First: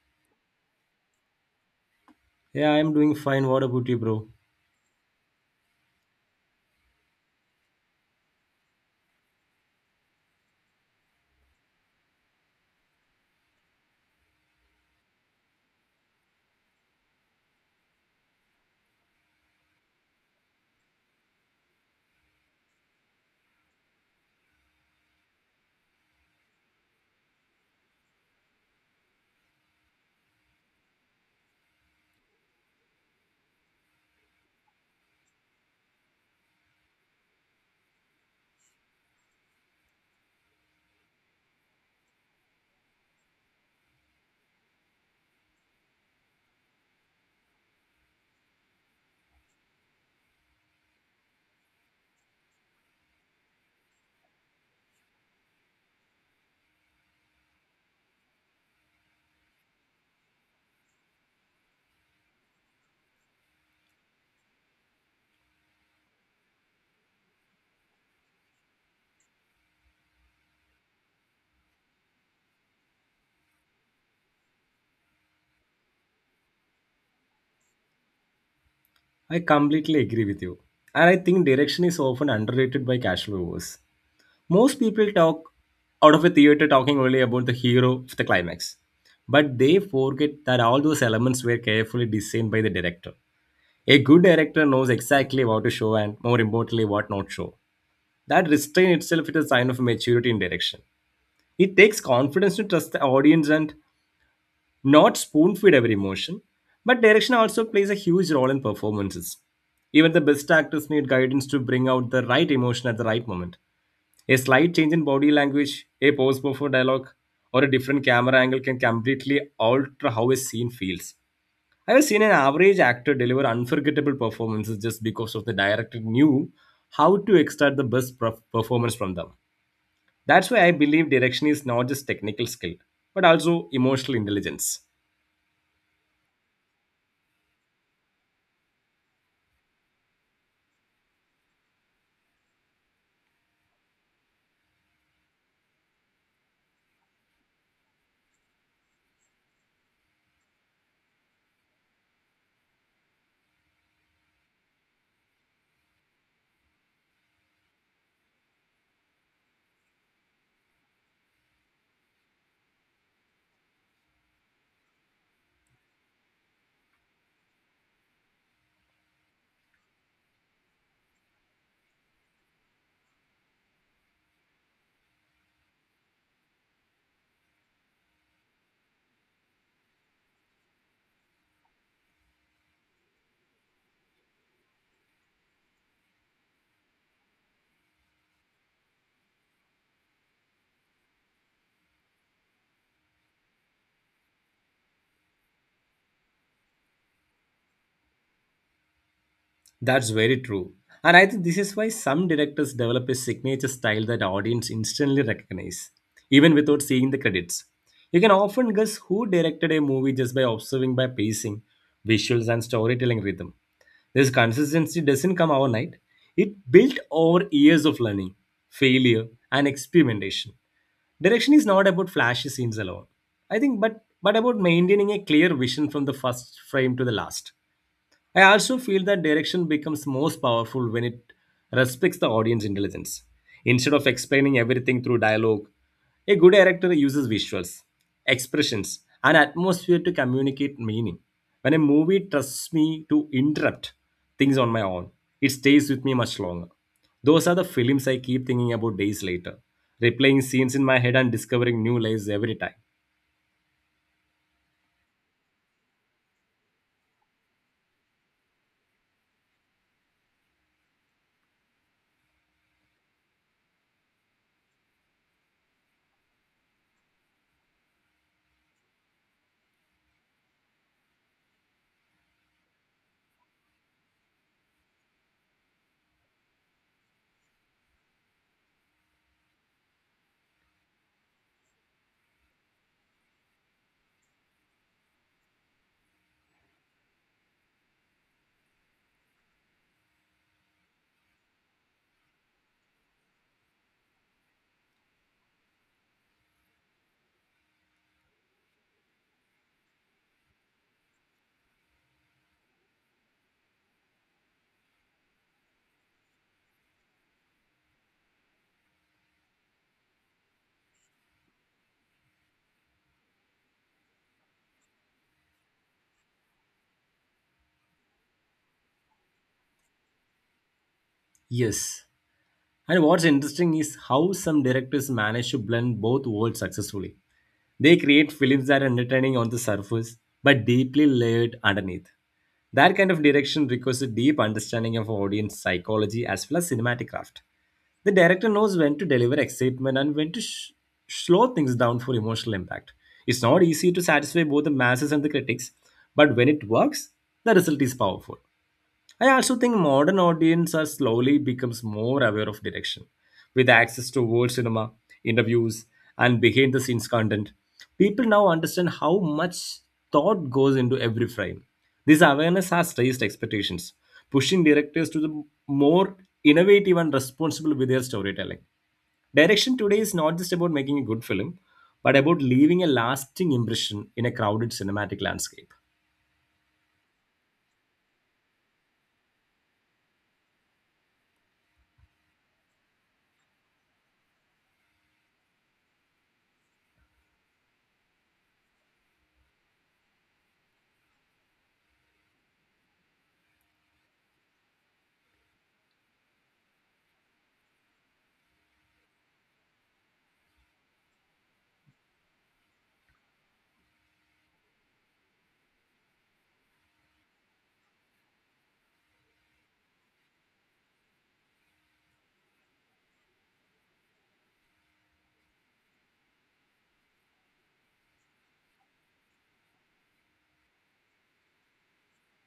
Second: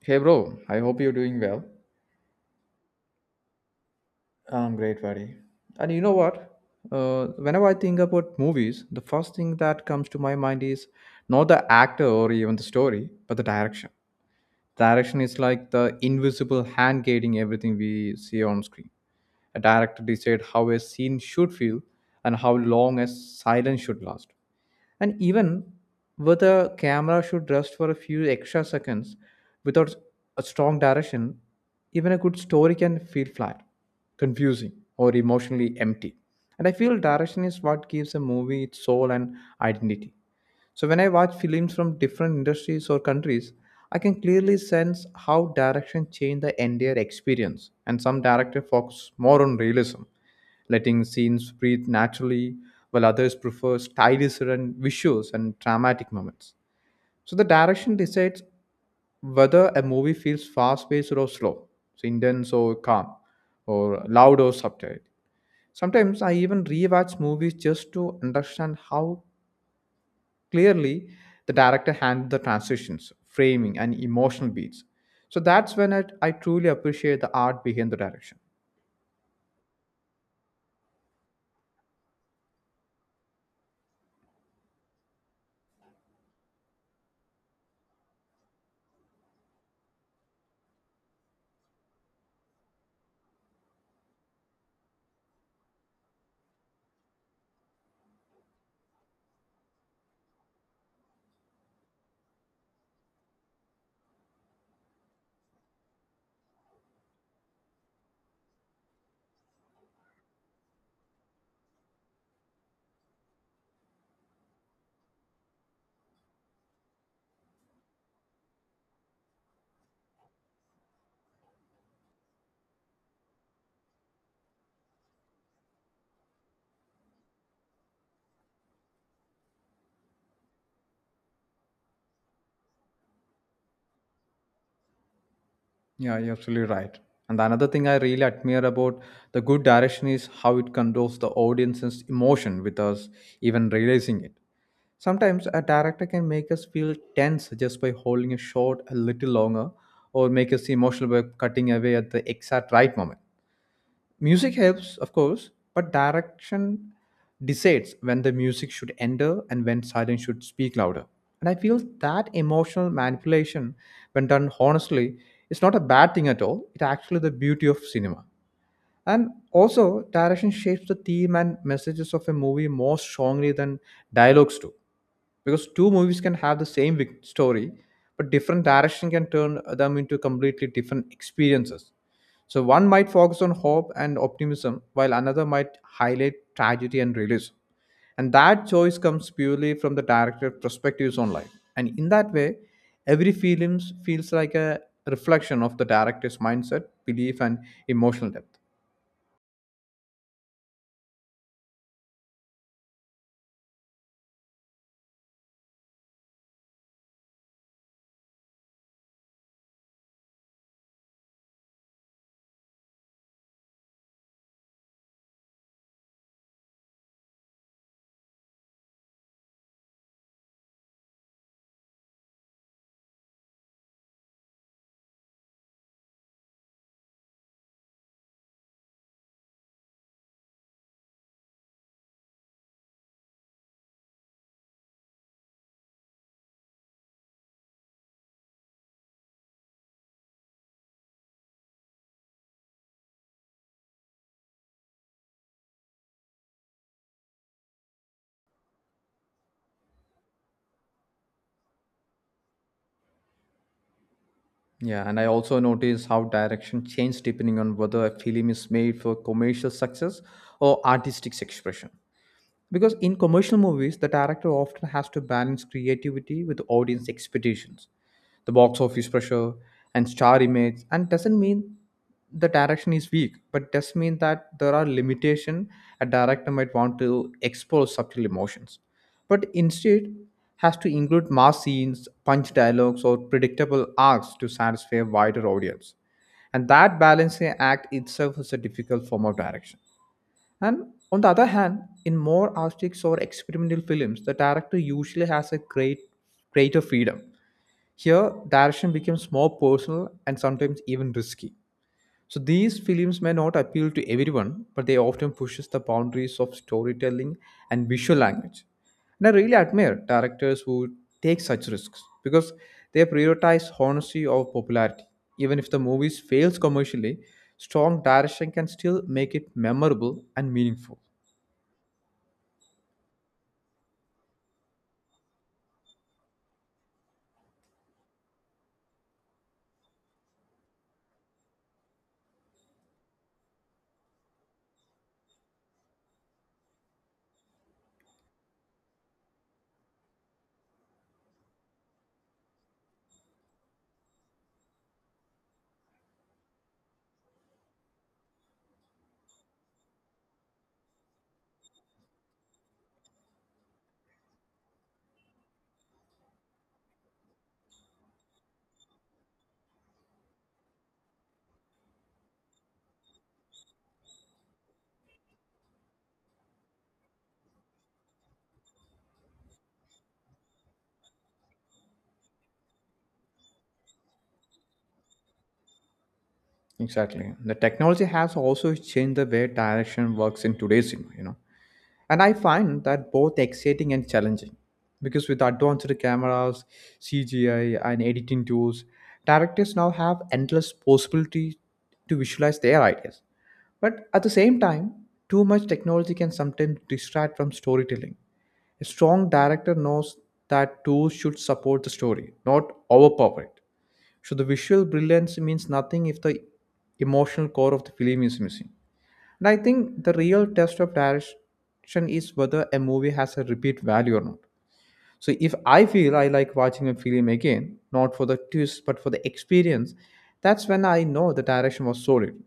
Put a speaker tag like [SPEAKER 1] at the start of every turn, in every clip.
[SPEAKER 1] Hey bro, I hope you're doing well.
[SPEAKER 2] Yeah, I'm doing fine. What about you, bro?
[SPEAKER 1] I'm great, buddy. And you know what? Whenever I think about movies, the first thing that comes to my mind is not the actor or even the story, but the direction. Direction is like the invisible hand guiding everything we see on screen. A director decides how a scene should feel and how long a silence should last. And even with a camera should rest for a few extra seconds. Without a strong direction, even a good story can feel flat, confusing, or emotionally empty. And I feel direction is what gives a movie its soul and identity. So when I watch films from different industries or countries, I can clearly sense how direction changed the entire experience. And some directors focus more on realism, letting scenes breathe naturally, while others prefer stylish and visuals and dramatic moments. So the direction decides whether a movie feels fast paced or slow, so intense or calm, or loud or subtle. Sometimes I even rewatch movies just to understand how clearly the director handled the transitions, framing, and emotional beats. So that's when I truly appreciate the art behind the direction.
[SPEAKER 2] I completely agree with you. And I think direction is often underrated by casual viewers. Most people talk out of a theater talking only about the hero of the climax. But they forget that all those elements were carefully designed by the director. A good director knows exactly what to show and, more importantly, what not show. That restraint itself is a sign of maturity in direction. It takes confidence to trust the audience and not spoon feed every emotion, but direction also plays a huge role in performances. Even the best actors need guidance to bring out the right emotion at the right moment. A slight change in body language, a pause before dialogue, or a different camera angle can completely alter how a scene feels. I have seen an average actor deliver unforgettable performances just because of the director knew how to extract the best performance from them. That's why I believe direction is not just technical skill, but also emotional intelligence.
[SPEAKER 1] Yeah, you're absolutely right. And another thing I really admire about the good direction is how it controls the audience's emotion without us even realizing it. Sometimes a director can make us feel tense just by holding a shot a little longer, or make us emotional by cutting away at the exact right moment. Music helps, of course, but direction decides when the music should enter and when silence should speak louder. And I feel that emotional manipulation, when done honestly, is not a bad thing at all. It's actually the beauty of cinema. And also, direction shapes the theme and messages of a movie more strongly than dialogues do, because two movies can have the same story, but different direction can turn them into completely different experiences. So one might focus on hope and optimism while another might highlight tragedy and realism, and that choice comes purely from the director's perspectives on life. And in that way, every film feels like a reflection of the director's mindset, belief, and emotional depth.
[SPEAKER 2] That's very true. And I think this is why some directors develop a signature style that audience instantly recognize, even without seeing the credits. You can often guess who directed a movie just by observing by pacing, visuals, and storytelling rhythm. This consistency doesn't come overnight. It built over years of learning, failure, and experimentation. Direction is not about flashy scenes alone. I think but about maintaining a clear vision from the first frame to the last. I also feel that direction becomes most powerful when it respects the audience intelligence. Instead of explaining everything through dialogue, a good director uses visuals, expressions, and atmosphere to communicate meaning. When a movie trusts me to interrupt things on my own, it stays with me much longer. Those are the films I keep thinking about days later, replaying scenes in my head and discovering new layers every time.
[SPEAKER 1] Yeah, and I also notice how direction changes depending on whether a film is made for commercial success or artistic expression. Because in commercial movies, the director often has to balance creativity with audience expectations, the box office pressure, and star image. And doesn't mean the direction is weak, but does mean that there are limitations. A director might want to expose subtle emotions. But instead, has to include mass scenes, punch dialogues, or predictable arcs to satisfy a wider audience. And that balancing act itself is a difficult form of direction. And on the other hand, in more artistic or experimental films, the director usually has a greater freedom. Here, direction becomes more personal and sometimes even risky. So these films may not appeal to everyone, but they often pushes the boundaries of storytelling and visual language. And I really admire directors who take such risks because they prioritize honesty over popularity. Even if the movie fails commercially, strong direction can still make it memorable and meaningful.
[SPEAKER 2] Yes. And what's interesting is how some directors manage to blend both worlds successfully. They create films that are entertaining on the surface but deeply layered underneath. That kind of direction requires a deep understanding of audience psychology as well as cinematic craft. The director knows when to deliver excitement and when to slow things down for emotional impact. It's not easy to satisfy both the masses and the critics, but when it works, the result is powerful. I also think modern audience are slowly becomes more aware of direction. With access to world cinema, interviews, and behind the scenes content, people now understand how much thought goes into every frame. This awareness has raised expectations, pushing directors to the more innovative and responsible with their storytelling. Direction today is not just about making a good film, but about leaving a lasting impression in a crowded cinematic landscape.
[SPEAKER 1] Exactly. The technology has also changed the way direction works in today's cinema, you know. And I find that both exciting and challenging because with advanced cameras, CGI, and editing tools, directors now have endless possibilities to visualize their ideas. But at the same time, too much technology can sometimes distract from storytelling. A strong director knows that tools should support the story, not overpower it. So the visual brilliance means nothing if the emotional core of the film is missing. And I think the real test of direction is whether a movie has a repeat value or not. So if I feel I like watching a film again, not for the twist but for the experience, that's when I know the direction was solid.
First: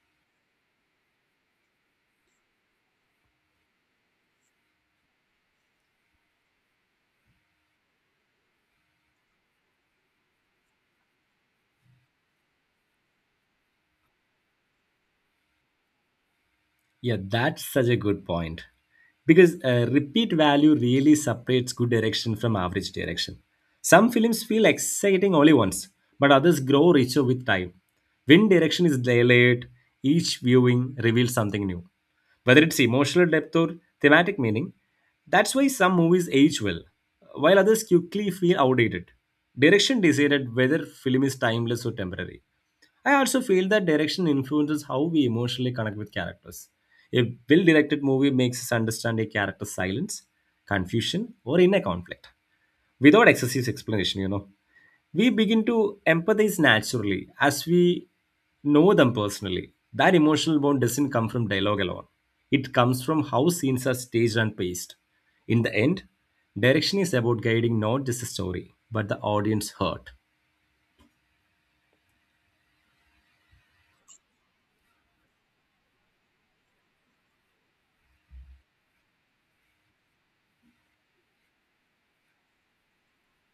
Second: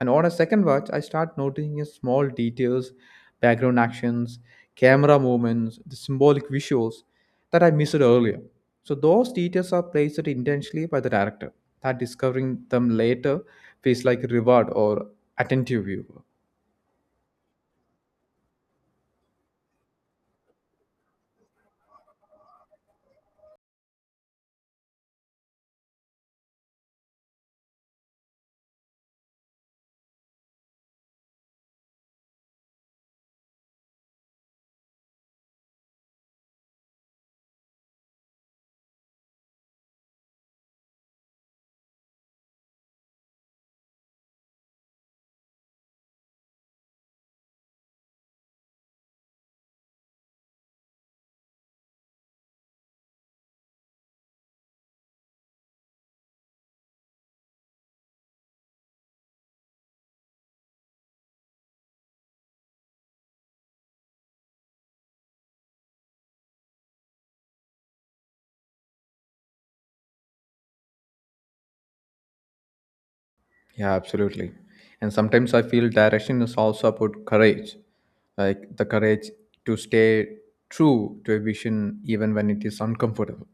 [SPEAKER 1] And on a second watch, I start noticing a small details, background actions, camera movements, the symbolic visuals that I missed earlier. So those details are placed intentionally by the director. That discovering them later feels like a reward or attentive viewer.
[SPEAKER 2] Yeah, that's such a good point. Because repeat value really separates good direction from average direction. Some films feel exciting only once, but others grow richer with time. When direction is delayed, each viewing reveals something new, whether it's emotional depth or thematic meaning. That's why some movies age well, while others quickly feel outdated. Direction decided whether film is timeless or temporary. I also feel that direction influences how we emotionally connect with characters. A well directed movie makes us understand a character's silence, confusion, or inner conflict without excessive explanation, you know. We begin to empathize naturally as we know them personally. That emotional bond doesn't come from dialogue alone, it comes from how scenes are staged and paced. In the end, direction is about guiding not just the story, but the audience heart.
[SPEAKER 1] Yeah, absolutely. And sometimes I feel direction is also about courage, like the courage to stay true to a vision even when it is uncomfortable.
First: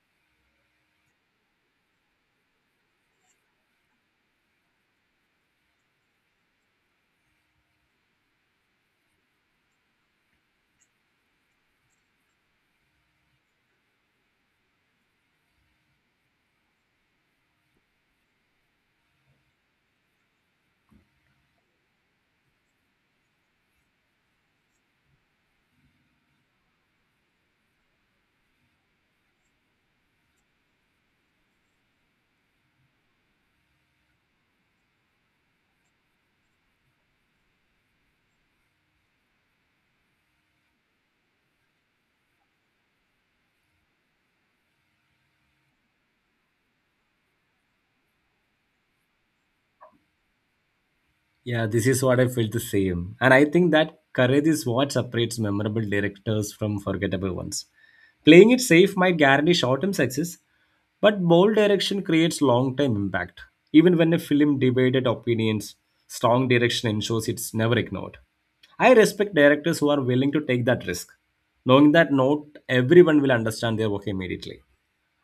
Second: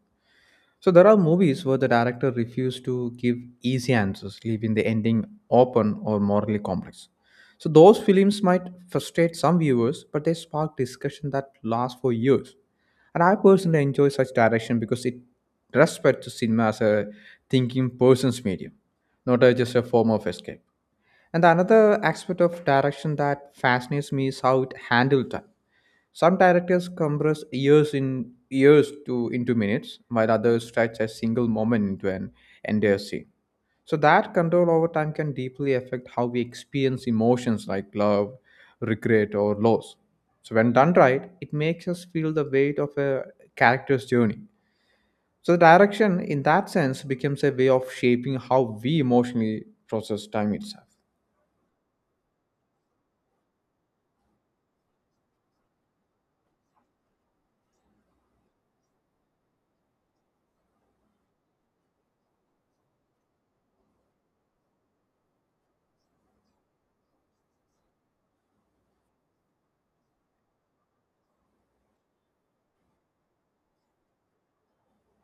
[SPEAKER 1] So there are movies where the director refused to give easy answers, leaving the ending open or morally complex. So those films might frustrate some viewers, but they spark discussion that lasts for years. And I personally enjoy such direction because it respects cinema as a thinking person's medium, not a, just a form of escape. And another aspect of direction that fascinates me is how it handled time. Some directors compress years to into minutes, while others stretch a single moment into an entire scene. So that control over time can deeply affect how we experience emotions like love, regret, or loss. So when done right, it makes us feel the weight of a character's journey. So the direction, in that sense, becomes a way of shaping how we emotionally process time itself.
[SPEAKER 2] Yeah, this is what I felt the same. And I think that courage is what separates memorable directors from forgettable ones. Playing it safe might guarantee short term success, but bold direction creates long term impact. Even when a film debated opinions, strong direction ensures it's never ignored. I respect directors who are willing to take that risk, knowing that not everyone will understand their work immediately.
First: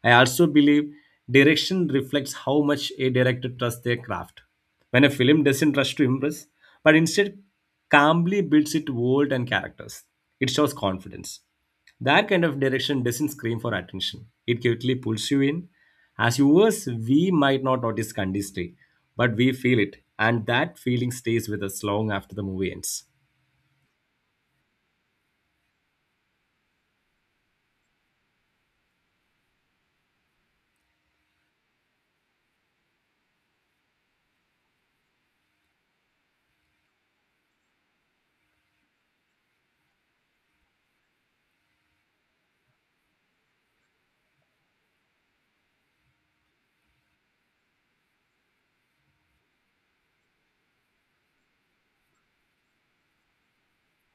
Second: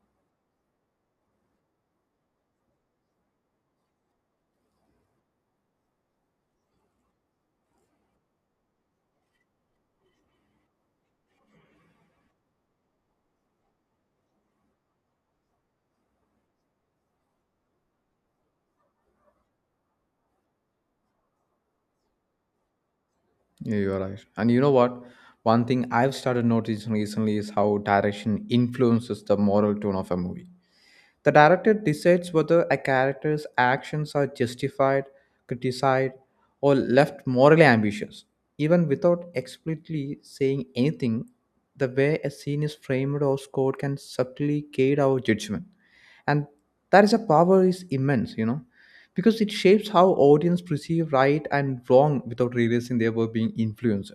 [SPEAKER 2] I also believe direction reflects how much a director trusts their craft. When a film doesn't rush to impress, but instead calmly builds its world and characters, it shows confidence. That kind of direction doesn't scream for attention. It quickly pulls you in. As viewers, we might not notice Kandisri, but we feel it, and that feeling stays with us long after the movie ends.
[SPEAKER 1] Yeah, you are right. And you know what? One thing I've started noticing recently is how direction influences the moral tone of a movie. The director decides whether a character's actions are justified, criticized, or left morally ambiguous. Even without explicitly saying anything, the way a scene is framed or scored can subtly guide our judgment. And that is a power is immense, you know, because it shapes how audience perceive right and wrong without realizing they were being influenced.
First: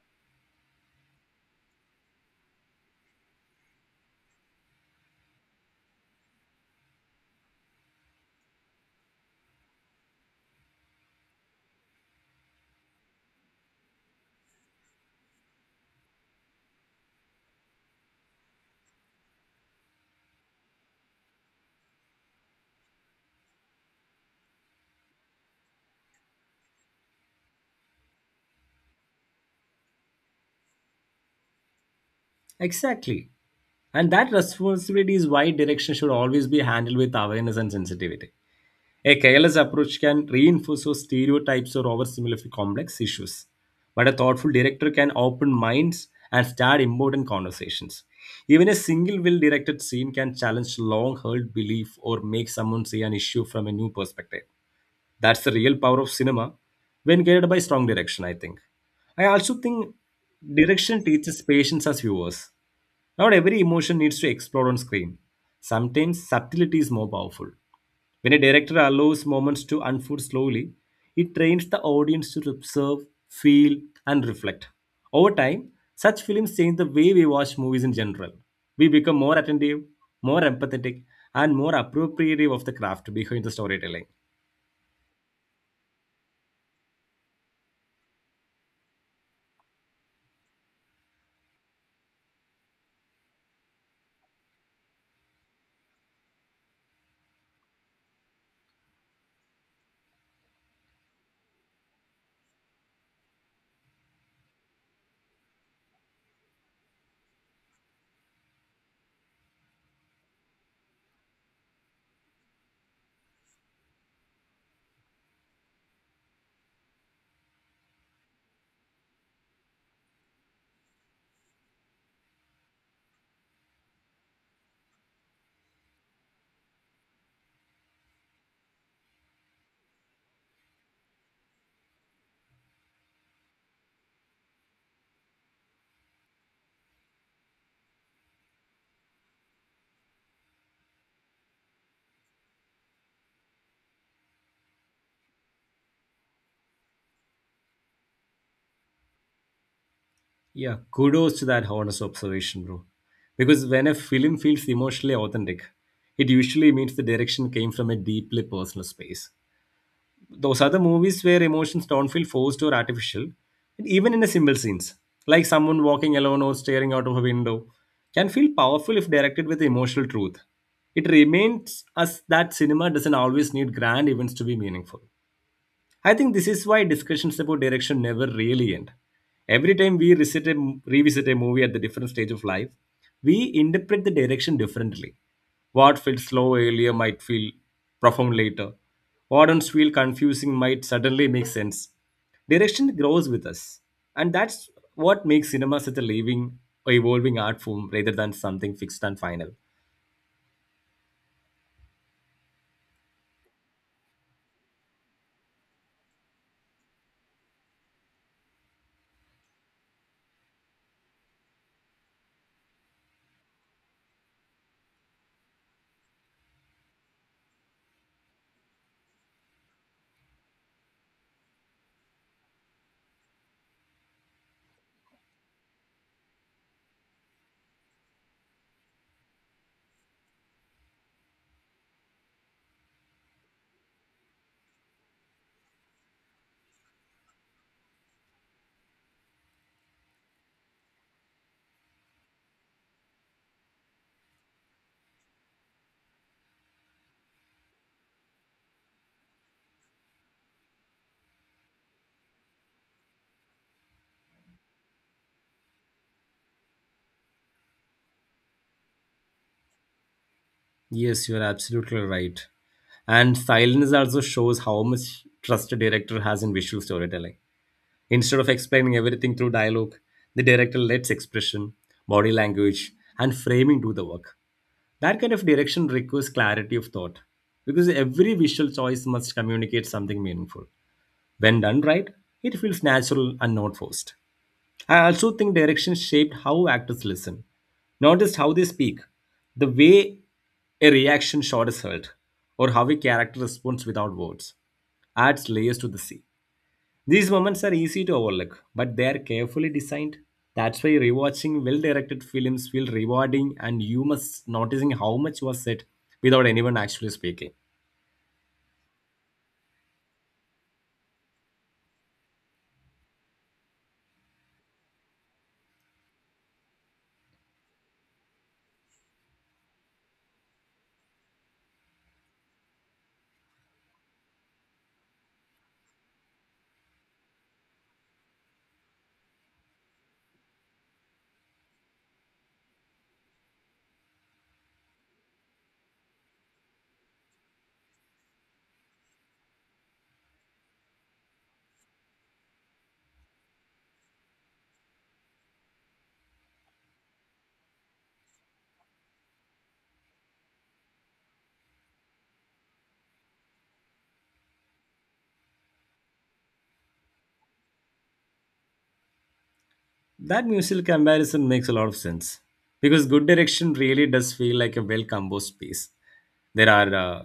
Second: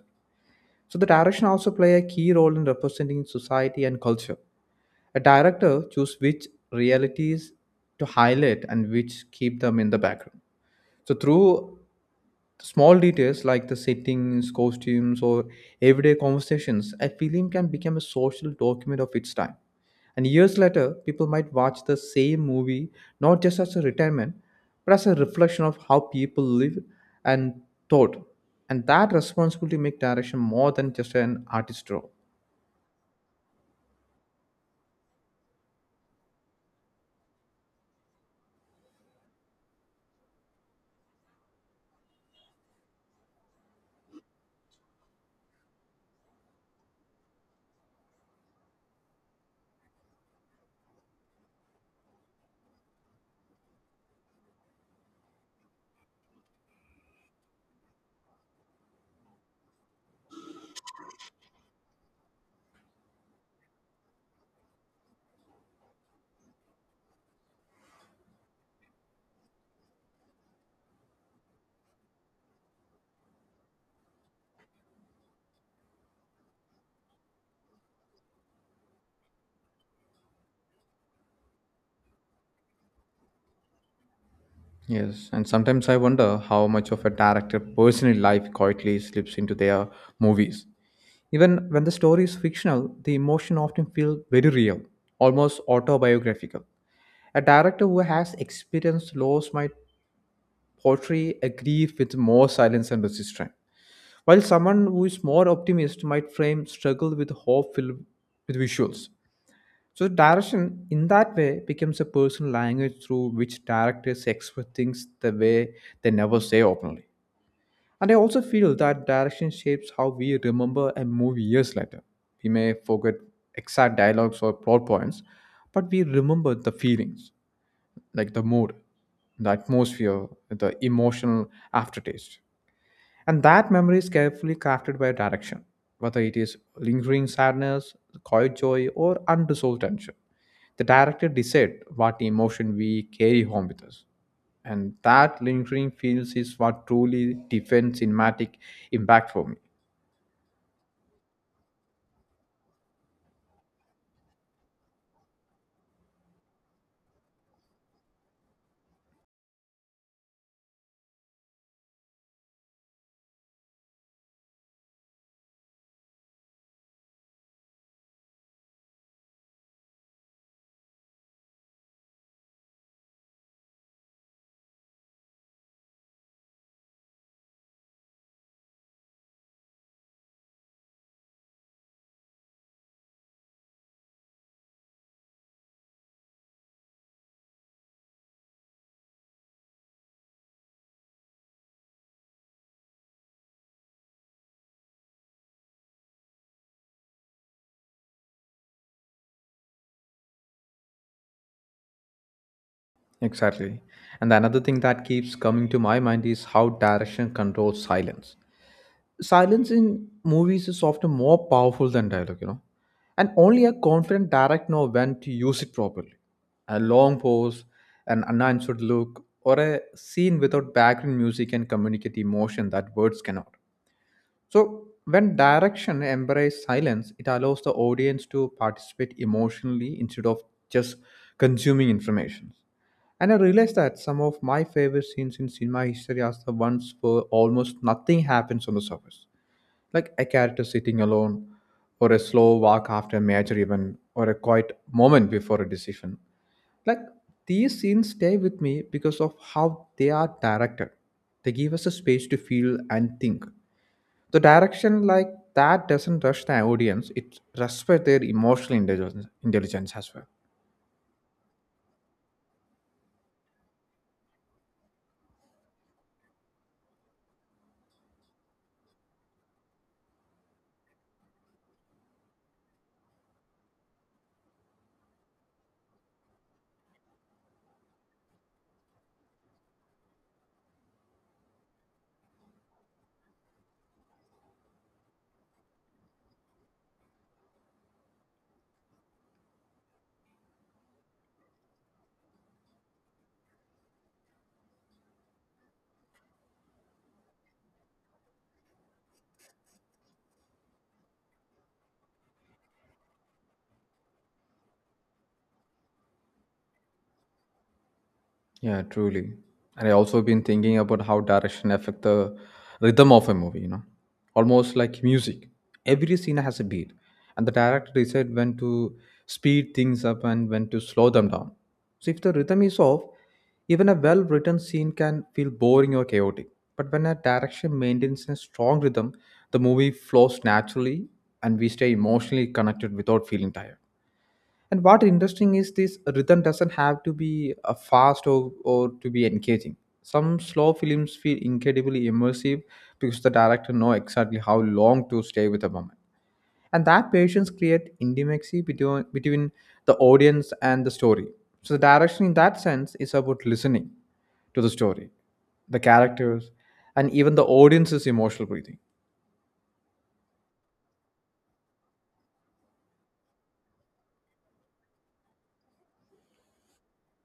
[SPEAKER 1] So the direction also play a key role in representing society and culture. A director chooses which realities to highlight and which keep them in the background. So through small details like the settings, costumes, or everyday conversations, a film can become a social document of its time. And years later, people might watch the same movie not just as a retirement, but as a reflection of how people live and thought. And that responsibility make direction more than just an artist role.
[SPEAKER 2] Exactly. And that responsibility is why direction should always be handled with awareness and sensitivity. A careless approach can reinforce those stereotypes or oversimplify complex issues, but a thoughtful director can open minds and start important conversations. Even a single well directed scene can challenge long held belief or make someone see an issue from a new perspective. That's the real power of cinema when guided by strong direction, I think. I also think direction teaches patience as viewers. Not every emotion needs to explode on screen. Sometimes subtlety is more powerful. When a director allows moments to unfold slowly, it trains the audience to observe, feel, and reflect. Over time, such films change the way we watch movies in general. We become more attentive, more empathetic, and more appropriative of the craft behind the storytelling.
[SPEAKER 1] Yes, and sometimes I wonder how much of a director' personal life quietly slips into their movies. Even when the story is fictional, the emotion often feels very real, almost autobiographical. A director who has experienced loss might portray a grief with more silence and resistance, while someone who is more optimist might frame struggle with hope filled with visuals. So, direction in that way becomes a personal language through which directors express things the way they never say openly. And I also feel that direction shapes how we remember a movie years later. We may forget exact dialogues or plot points, but we remember the feelings, like the mood, the atmosphere, the emotional aftertaste. And that memory is carefully crafted by direction, whether it is lingering sadness, quiet joy, or unresolved tension. The director decides what emotion we carry home with us. And that lingering feels is what truly defines cinematic impact for me.
[SPEAKER 2] Yeah, kudos to that honest observation, bro. Because when a film feels emotionally authentic, it usually means the direction came from a deeply personal space. Those other movies where emotions don't feel forced or artificial, and even in a simple scenes, like someone walking alone or staring out of a window, can feel powerful if directed with emotional truth. It reminds us that cinema doesn't always need grand events to be meaningful. I think this is why discussions about direction never really end. Every time we revisit a movie at the different stage of life, we interpret the direction differently. What felt slow earlier might feel profound later. What once feel confusing might suddenly make sense. Direction grows with us, and that's what makes cinema such a living, evolving art form rather than something fixed and final.
[SPEAKER 1] Exactly. And another thing that keeps coming to my mind is how direction controls silence. Silence in movies is often more powerful than dialogue, you know. And only a confident director knows when to use it properly. A long pause, an unanswered look, or a scene without background music can communicate emotion that words cannot. So, when direction embraces silence, it allows the audience to participate emotionally instead of just consuming information. And I realized that some of my favorite scenes in cinema history are the ones where almost nothing happens on the surface, like a character sitting alone, or a slow walk after a major event, or a quiet moment before a decision. Like, these scenes stay with me because of how they are directed. They give us a space to feel and think. The direction like that doesn't rush the audience; it respects their emotional intelligence as well.
[SPEAKER 2] Yes, you're absolutely right. And silence also shows how much trust a director has in visual storytelling. Instead of explaining everything through dialogue, the director lets expression, body language, and framing do the work. That kind of direction requires clarity of thought because every visual choice must communicate something meaningful. When done right, it feels natural and not forced. I also think direction shaped how actors listen, not just how they speak, the way a reaction shot is held, or how a character responds without words, adds layers to the scene. These moments are easy to overlook, but they are carefully designed. That's why rewatching well-directed films feel rewarding, and you must noticing how much was said without anyone actually speaking.
[SPEAKER 1] Yeah, truly. And I also been thinking about how direction affect the rhythm of a movie, you know. Almost like music. Every scene has a beat. And the director decide when to speed things up and when to slow them down. So if the rhythm is off, even a well written scene can feel boring or chaotic. But when a direction maintains a strong rhythm, the movie flows naturally and we stay emotionally connected without feeling tired. And what interesting is this rhythm doesn't have to be fast or to be engaging. Some slow films feel incredibly immersive because the director knows exactly how long to stay with a moment. And that patience creates intimacy between the audience and the story. So the direction in that sense is about listening to the story, the characters, and even the audience's emotional breathing.
[SPEAKER 2] That musical comparison makes a lot of sense because good direction really does feel like a well composed piece. There are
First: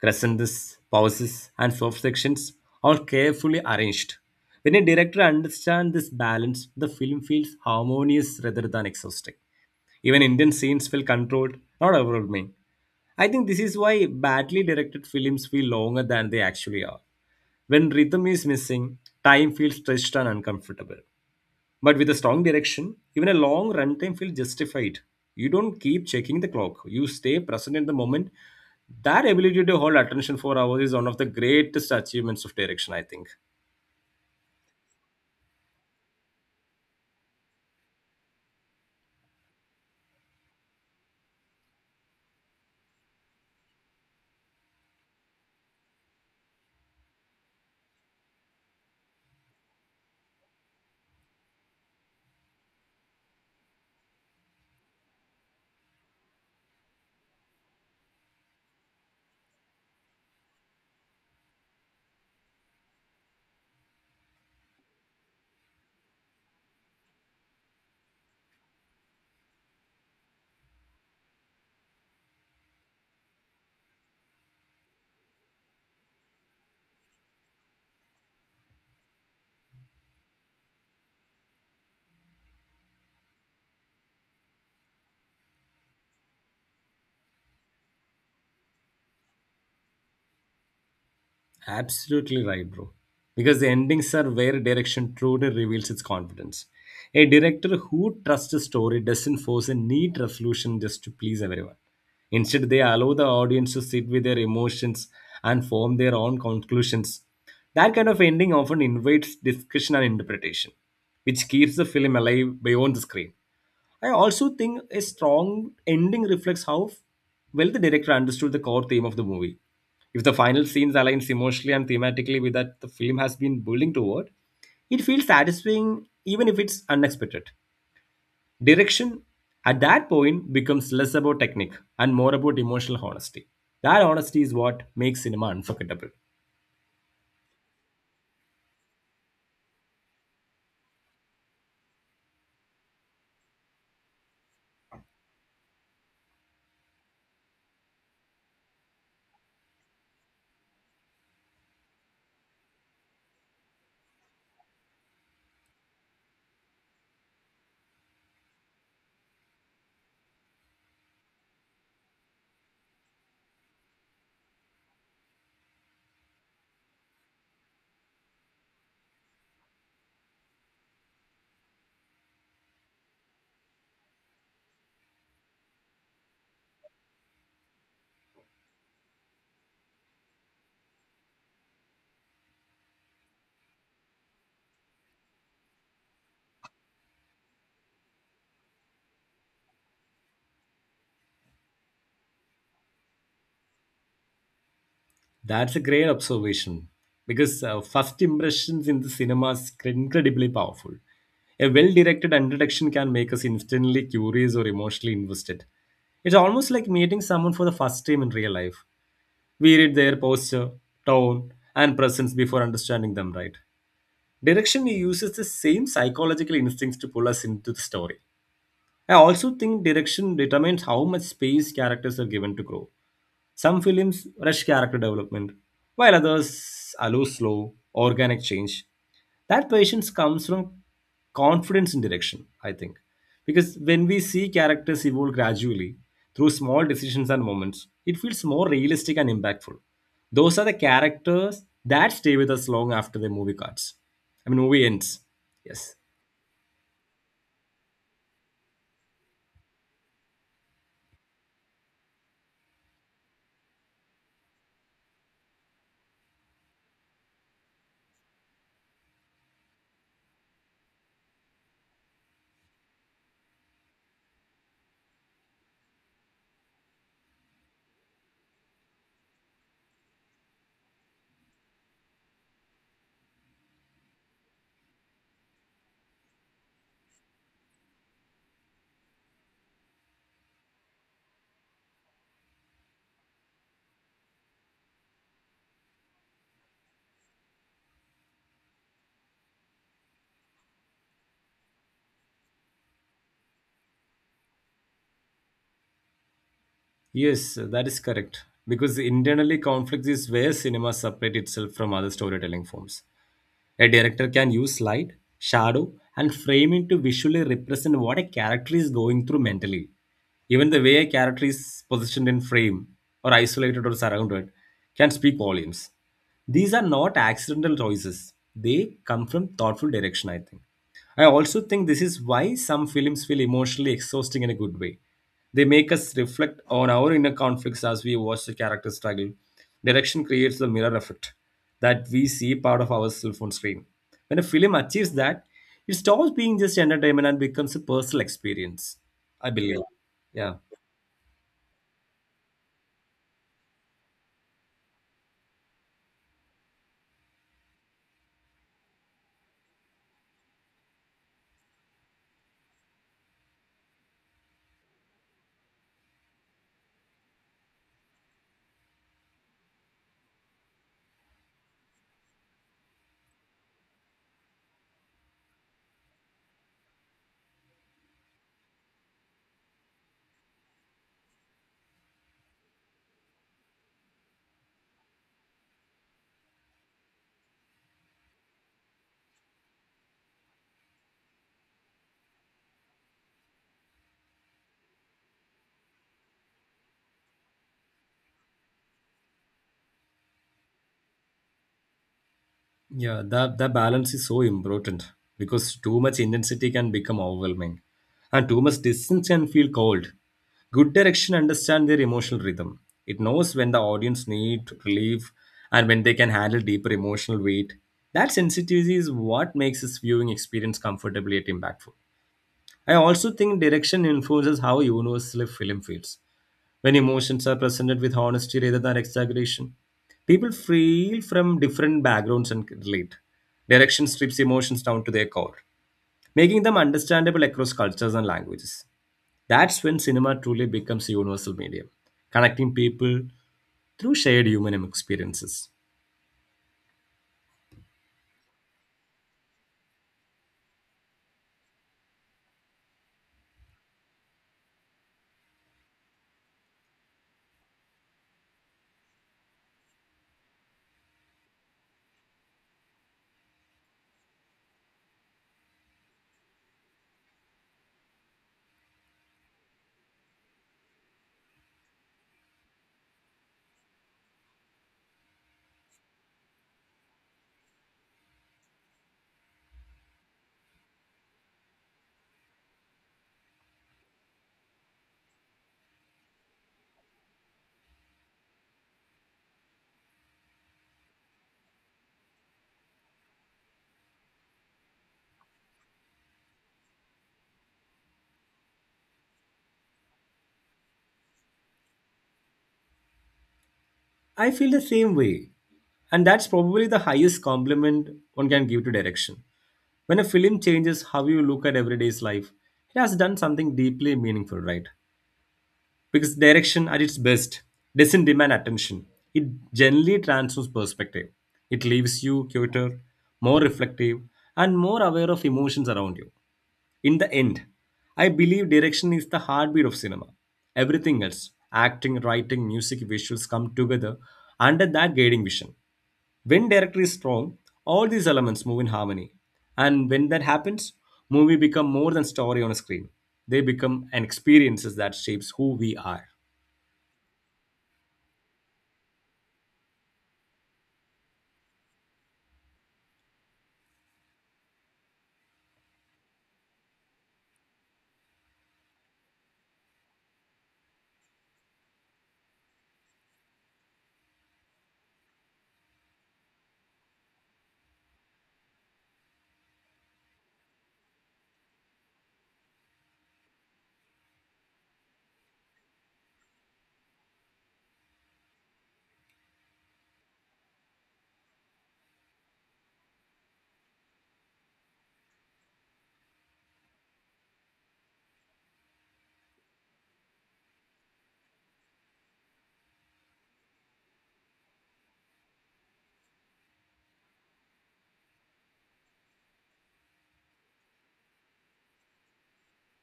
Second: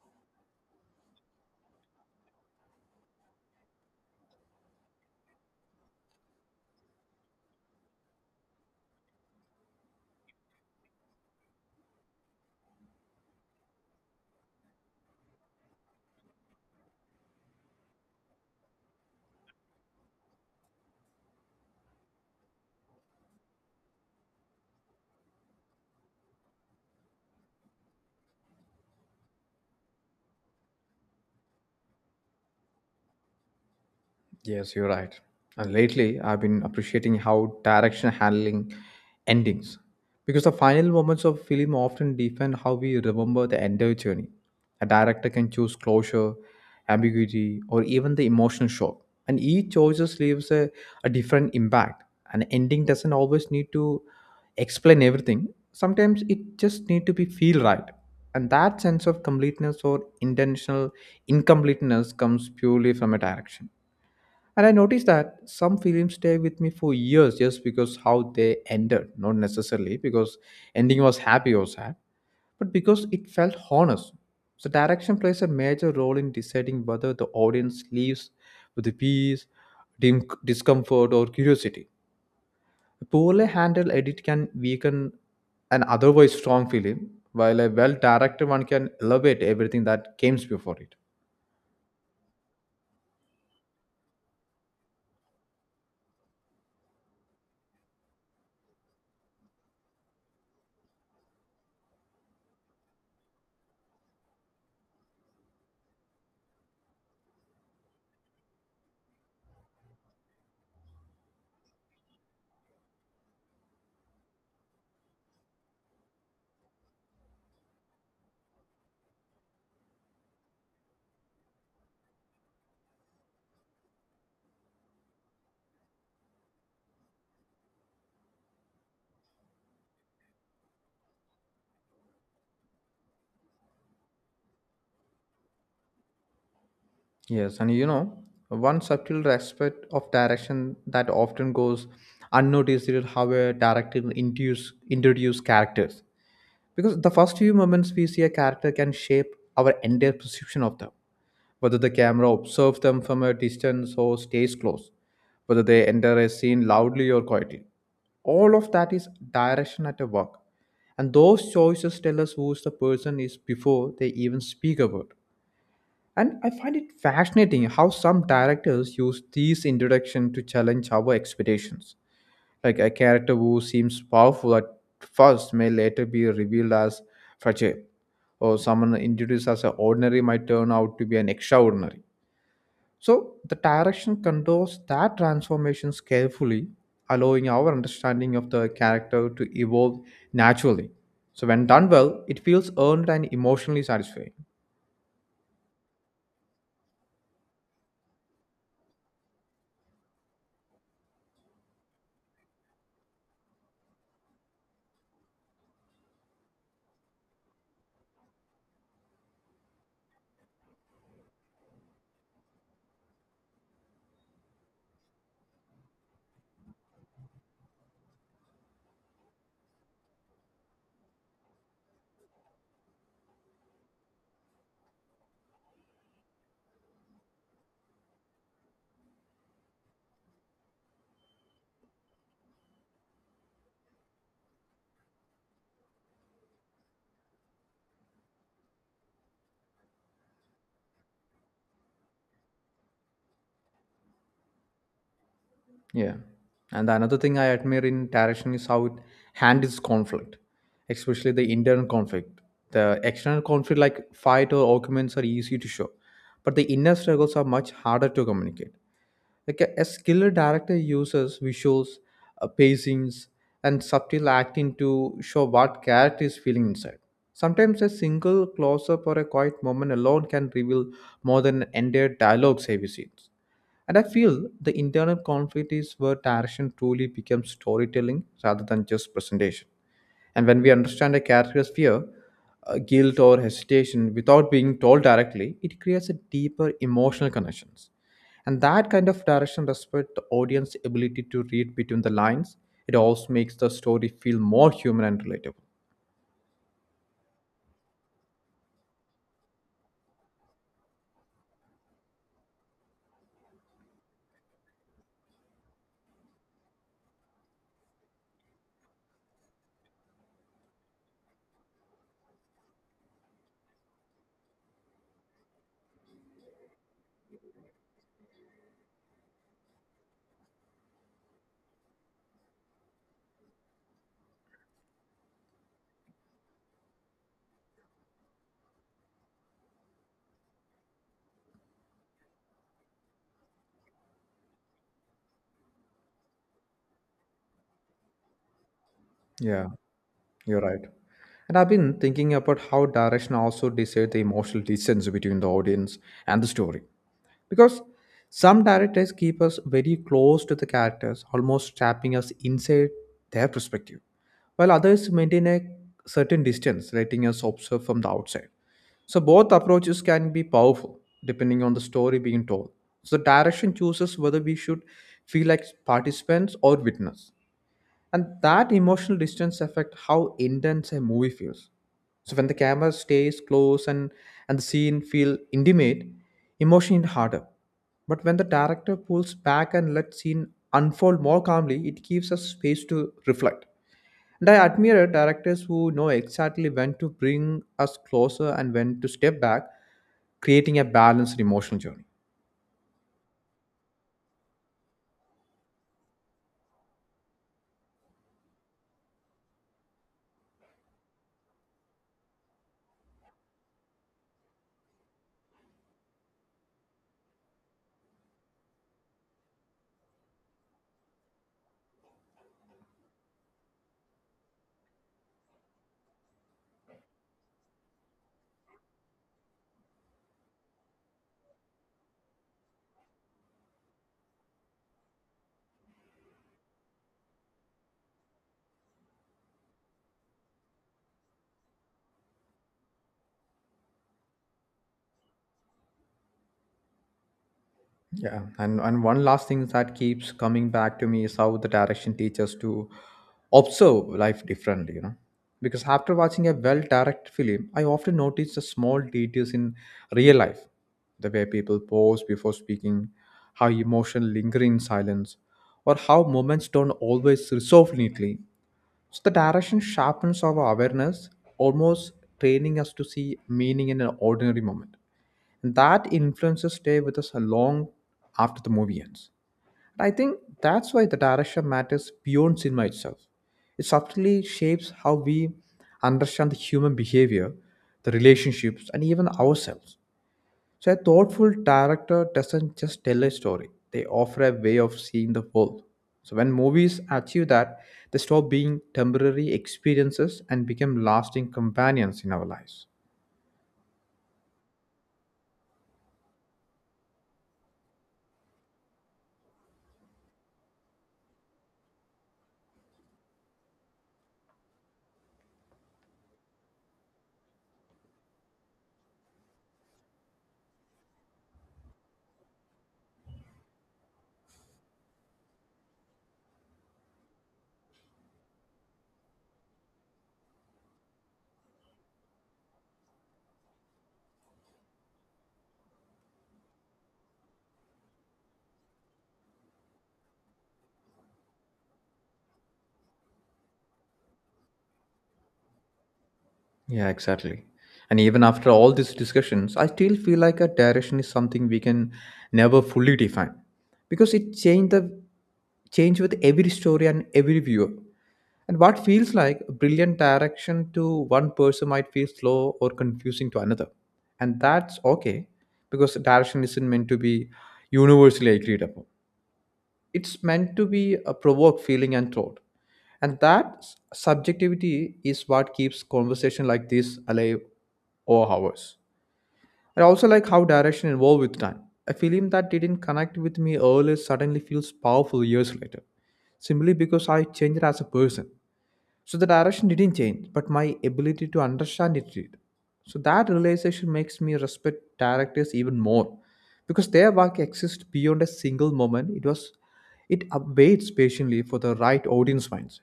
[SPEAKER 2] crescendos, pauses, and soft sections, all carefully arranged. When a director understands this balance, the film feels harmonious rather than exhausting. Even Indian scenes feel controlled, not overwhelming. I think this is why badly directed films feel longer than they actually are. When rhythm is missing, time feels stretched and uncomfortable. But with a strong direction, even a long runtime feels justified. You don't keep checking the clock, you stay present in the moment. That ability to hold attention for hours is one of the greatest achievements of direction, I think.
[SPEAKER 1] Yes, you're right. And lately, I've been appreciating how direction handling endings, because the final moments of film often define how we remember the entire journey. A director can choose closure, ambiguity, or even the emotional shock, and each choice leaves a different impact. An ending doesn't always need to explain everything. Sometimes it just need to be feel right, and that sense of completeness or intentional incompleteness comes purely from a direction. And I noticed that some films stay with me for years just because how they ended, not necessarily because ending was happy or sad, but because it felt honest. So direction plays a major role in deciding whether the audience leaves with a peace, discomfort, or curiosity. A poorly handled edit can weaken an otherwise strong film, while a well-directed one can elevate everything that came before it.
[SPEAKER 2] Absolutely right, bro. Because the endings are where direction truly reveals its confidence. A director who trusts a story doesn't force a neat resolution just to please everyone. Instead, they allow the audience to sit with their emotions and form their own conclusions. That kind of ending often invites discussion and interpretation, which keeps the film alive beyond the screen. I also think a strong ending reflects how well the director understood the core theme of the movie. If the final scenes aligns emotionally and thematically with that the film has been building toward, it feels satisfying even if it's unexpected. Direction at that point becomes less about technique and more about emotional honesty. That honesty is what makes cinema unforgettable.
[SPEAKER 1] Yes, and you know, one subtle aspect of direction that often goes unnoticed is how a director introduce characters. Because the first few moments we see a character can shape our entire perception of them, whether the camera observes them from a distance or stays close, whether they enter a scene loudly or quietly. All of that is direction at a work. And those choices tell us who is the person is before they even speak a word. And I find it fascinating how some directors use these introduction to challenge our expectations. Like a character who seems powerful at first may later be revealed as fragile, or someone introduced as an ordinary might turn out to be an extraordinary. So the direction controls that transformations carefully, allowing our understanding of the character to evolve naturally. So when done well, it feels earned and emotionally satisfying.
[SPEAKER 2] That's a great observation because first impressions in the cinema is incredibly powerful. A well directed introduction can make us instantly curious or emotionally invested. It's almost like meeting someone for the first time in real life. We read their posture, tone, and presence before understanding them, right? Direction uses the same psychological instincts to pull us into the story. I also think direction determines how much space characters are given to grow. Some films rush character development, while others allow slow, organic change. That patience comes from confidence in direction, I think, because when we see characters evolve gradually through small decisions and moments, it feels more realistic and impactful. Those are the characters that stay with us long after the movie cuts I mean movie ends Yes.
[SPEAKER 1] Yeah. And another thing I admire in Tarashin is how it handles conflict, especially the internal conflict. The external conflict, like fight or arguments, are easy to show, but the inner struggles are much harder to communicate. Like a skilled director uses visuals, pacings, and subtle acting to show what character is feeling inside. Sometimes a single close up or a quiet moment alone can reveal more than an entire dialogue heavy scenes. And I feel the internal conflict is where direction truly becomes storytelling rather than just presentation. And when we understand a character's fear, guilt, or hesitation without being told directly, it creates a deeper emotional connections. And that kind of direction respects the audience's ability to read between the lines. It also makes the story feel more human and relatable.
[SPEAKER 2] Yes, that is correct because internally conflict is where cinema separates itself from other storytelling forms. A director can use light, shadow, and framing to visually represent what a character is going through mentally. Even the way a character is positioned in frame, or isolated or surrounded, can speak volumes. These are not accidental choices, they come from thoughtful direction, I think. I also think this is why some films feel emotionally exhausting in a good way. They make us reflect on our inner conflicts as we watch the character struggle. Direction creates the mirror effect that we see part of ourselves on screen. When a film achieves that, it stops being just entertainment and becomes a personal experience. I
[SPEAKER 1] Yeah,
[SPEAKER 2] believe. Yeah.
[SPEAKER 1] you're right. And I've been thinking about how direction also decides the emotional distance between the audience and the story, because some directors keep us very close to the characters, almost trapping us inside their perspective, while others maintain a certain distance, letting us observe from the outside. So both approaches can be powerful, depending on the story being told. So the direction chooses whether we should feel like participants or witness, and that emotional distance affect how intense a movie feels. So when the camera stays close and the scene feel intimate, emotion is harder. But when the director pulls back and lets scene unfold more calmly, it gives us space to reflect. And I admire directors who know exactly when to bring us closer and when to step back, creating a balanced emotional journey.
[SPEAKER 2] Yeah, that balance is so important because too much intensity can become overwhelming, and too much distance can feel cold. Good direction understands their emotional rhythm. It knows when the audience need relief and when they can handle deeper emotional weight. That sensitivity is what makes this viewing experience comfortably yet impactful. I also think direction influences how universal a film feels. When emotions are presented with honesty rather than exaggeration, people feel from different backgrounds and can relate. Direction strips emotions down to their core, making them understandable across cultures and languages. That's when cinema truly becomes a universal medium, connecting people through shared human experiences.
[SPEAKER 1] Yeah, and one last thing that keeps coming back to me is how the direction teaches to observe life differently, you know. Because after watching a well directed film, I often notice the small details in real life, the way people pause before speaking, how emotion linger in silence, or how moments don't always resolve neatly. So the direction sharpens our awareness, almost training us to see meaning in an ordinary moment that influences stay with us a long after the movie ends. I think that's why the direction matters beyond cinema itself. It subtly shapes how we understand the human behavior, the relationships, and even ourselves. So, a thoughtful director doesn't just tell a story, they offer a way of seeing the world. So, when movies achieve that, they stop being temporary experiences and become lasting companions in our lives.
[SPEAKER 2] I feel the same way, and that's probably the highest compliment one can give to direction. When a film changes how you look at everyday's life, it has done something deeply meaningful, right? Because direction at its best doesn't demand attention. It generally transforms perspective. It leaves you quieter, more reflective, and more aware of emotions around you. In the end, I believe direction is the heartbeat of cinema. Everything else, acting, writing, music, visuals come together under that guiding vision. When director is strong, all these elements move in harmony. And when that happens, movie become more than story on a screen. They become an experiences that shapes who we are.
[SPEAKER 1] Yeah, exactly. And even after all these discussions, I still feel like a direction is something we can never fully define because it change with every story and every viewer. And what feels like a brilliant direction to one person might feel slow or confusing to another. And that's okay, because direction isn't meant to be universally agreed upon. It's meant to be a provoke feeling and thought, and that subjectivity is what keeps conversation like this alive over hours. I also like how direction evolved with time. A film that didn't connect with me earlier suddenly feels powerful years later, simply because I changed as a person. So the direction didn't change, but my ability to understand it did. So that realization makes me respect directors even more, because their work exists beyond a single moment. It waits patiently for the right audience mindset.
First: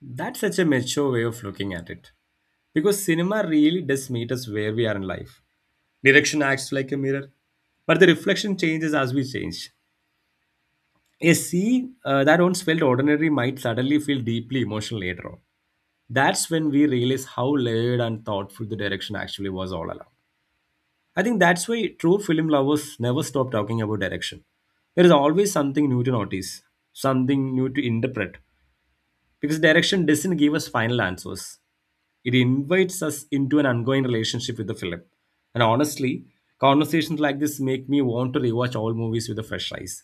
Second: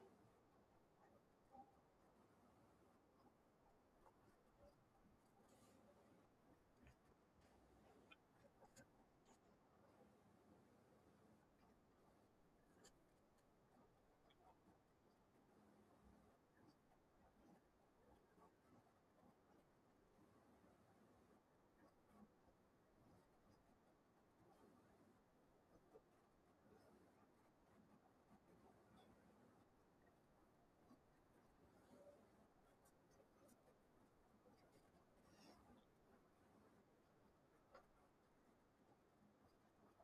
[SPEAKER 2] That's such a mature way of looking at it. Because cinema really does meet us where we are in life. Direction acts like a mirror, but the reflection changes as we change. A sea that once felt ordinary might suddenly feel deeply emotional later on. That's when we realize how layered and thoughtful the direction actually was all along. I think that's why true film lovers never stop talking about direction. There is always something new to notice, something new to interpret, because direction doesn't give us final answers. It invites us into an ongoing relationship with the film. And honestly, conversations like this make me want to rewatch all movies with a fresh eyes,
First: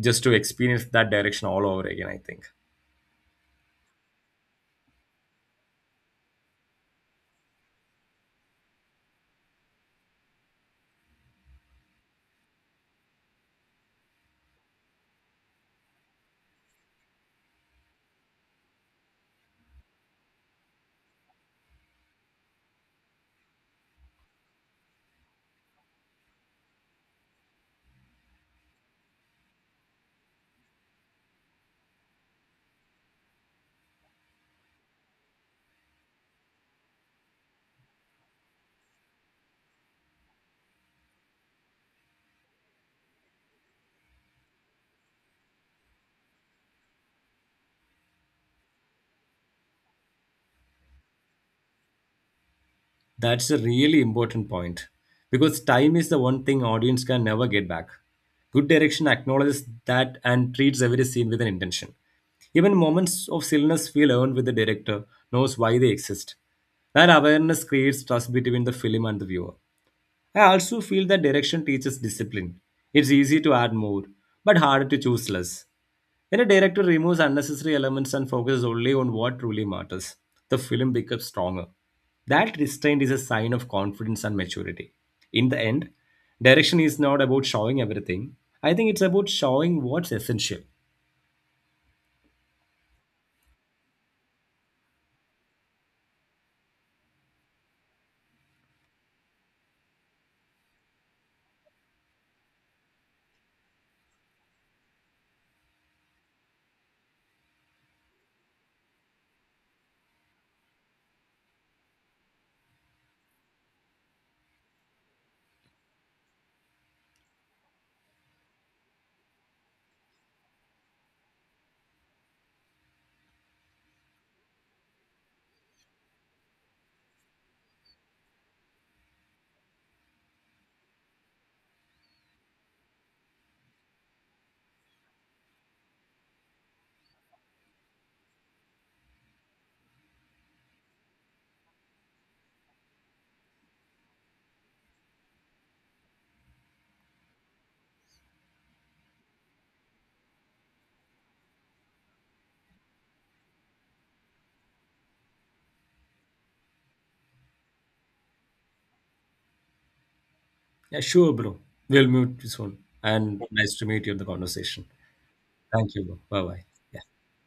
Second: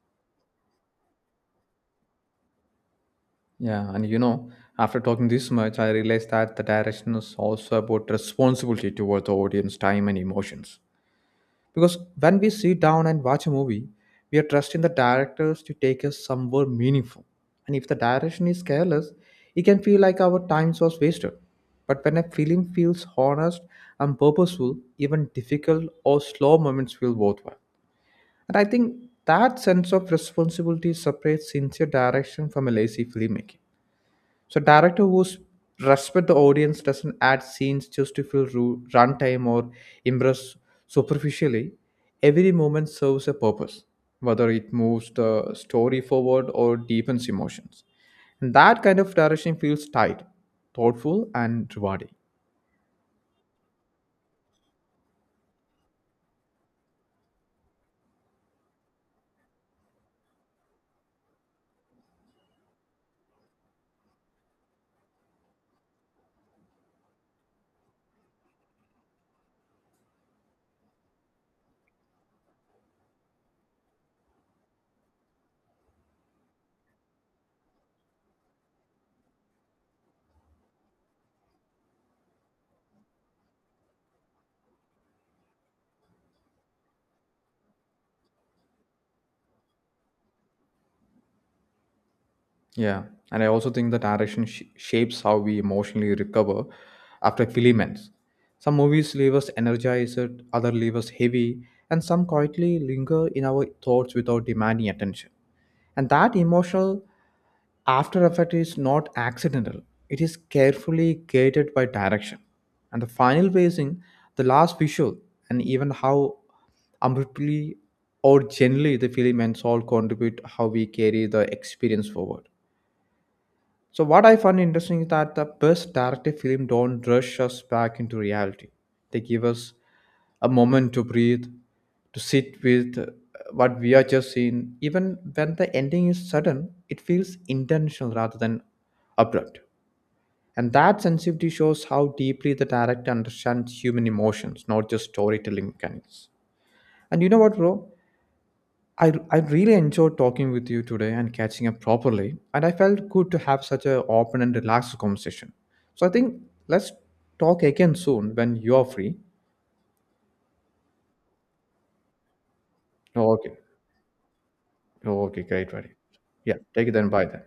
[SPEAKER 2] just to experience that direction all over again, I think.
[SPEAKER 1] Yeah, and you know, after talking this much, I realized that the direction is also about responsibility toward the audience, time and emotions. Because when we sit down and watch a movie, we are trusting the directors to take us somewhere meaningful. And if the direction is careless, it can feel like our time was wasted. But when a film feels honest and purposeful, even difficult or slow moments feel worthwhile. And I think that sense of responsibility separates sincere direction from a lazy filmmaking. So director who respect the audience doesn't add scenes just to fill runtime or impress superficially. Every moment serves a purpose, whether it moves the story forward or deepens emotions. And that kind of direction feels tight, thoughtful, and rewarding.
[SPEAKER 2] That's a really important point because time is the one thing audience can never get back. Good direction acknowledges that and treats every scene with an intention. Even moments of stillness feel earned with the director knows why they exist. That awareness creates trust between the film and the viewer. I also feel that direction teaches discipline. It's easy to add more, but harder to choose less. When a director removes unnecessary elements and focuses only on what truly matters, the film becomes stronger. That restraint is a sign of confidence and maturity. In the end, direction is not about showing everything. I think it's about showing what's essential.
[SPEAKER 1] Yeah, and I also think the direction shapes how we emotionally recover after film ends. Some movies leave us energized, others leave us heavy, and some quietly linger in our thoughts without demanding attention. And that emotional after effect is not accidental; it is carefully guided by direction. And the final pacing, the last visual, and even how abruptly or gently the film ends all contribute how we carry the experience forward. So what I find interesting is that the best directed film don't rush us back into reality. They give us a moment to breathe, to sit with what we are just seeing. Even when the ending is sudden, it feels intentional rather than abrupt. And that sensitivity shows how deeply the director understands human emotions, not just storytelling mechanics. And you know what, bro? I really enjoyed talking with you today and catching up properly, and I felt good to have such an open and relaxed conversation. So I think let's talk again soon when you are free.
[SPEAKER 2] Yeah, sure, bro. We'll meet soon. And
[SPEAKER 1] Okay.
[SPEAKER 2] nice to meet you in the conversation.
[SPEAKER 1] Okay, great, buddy.
[SPEAKER 2] Thank you, bro. Bye
[SPEAKER 1] Yeah, take it
[SPEAKER 2] bye.
[SPEAKER 1] then. Bye then.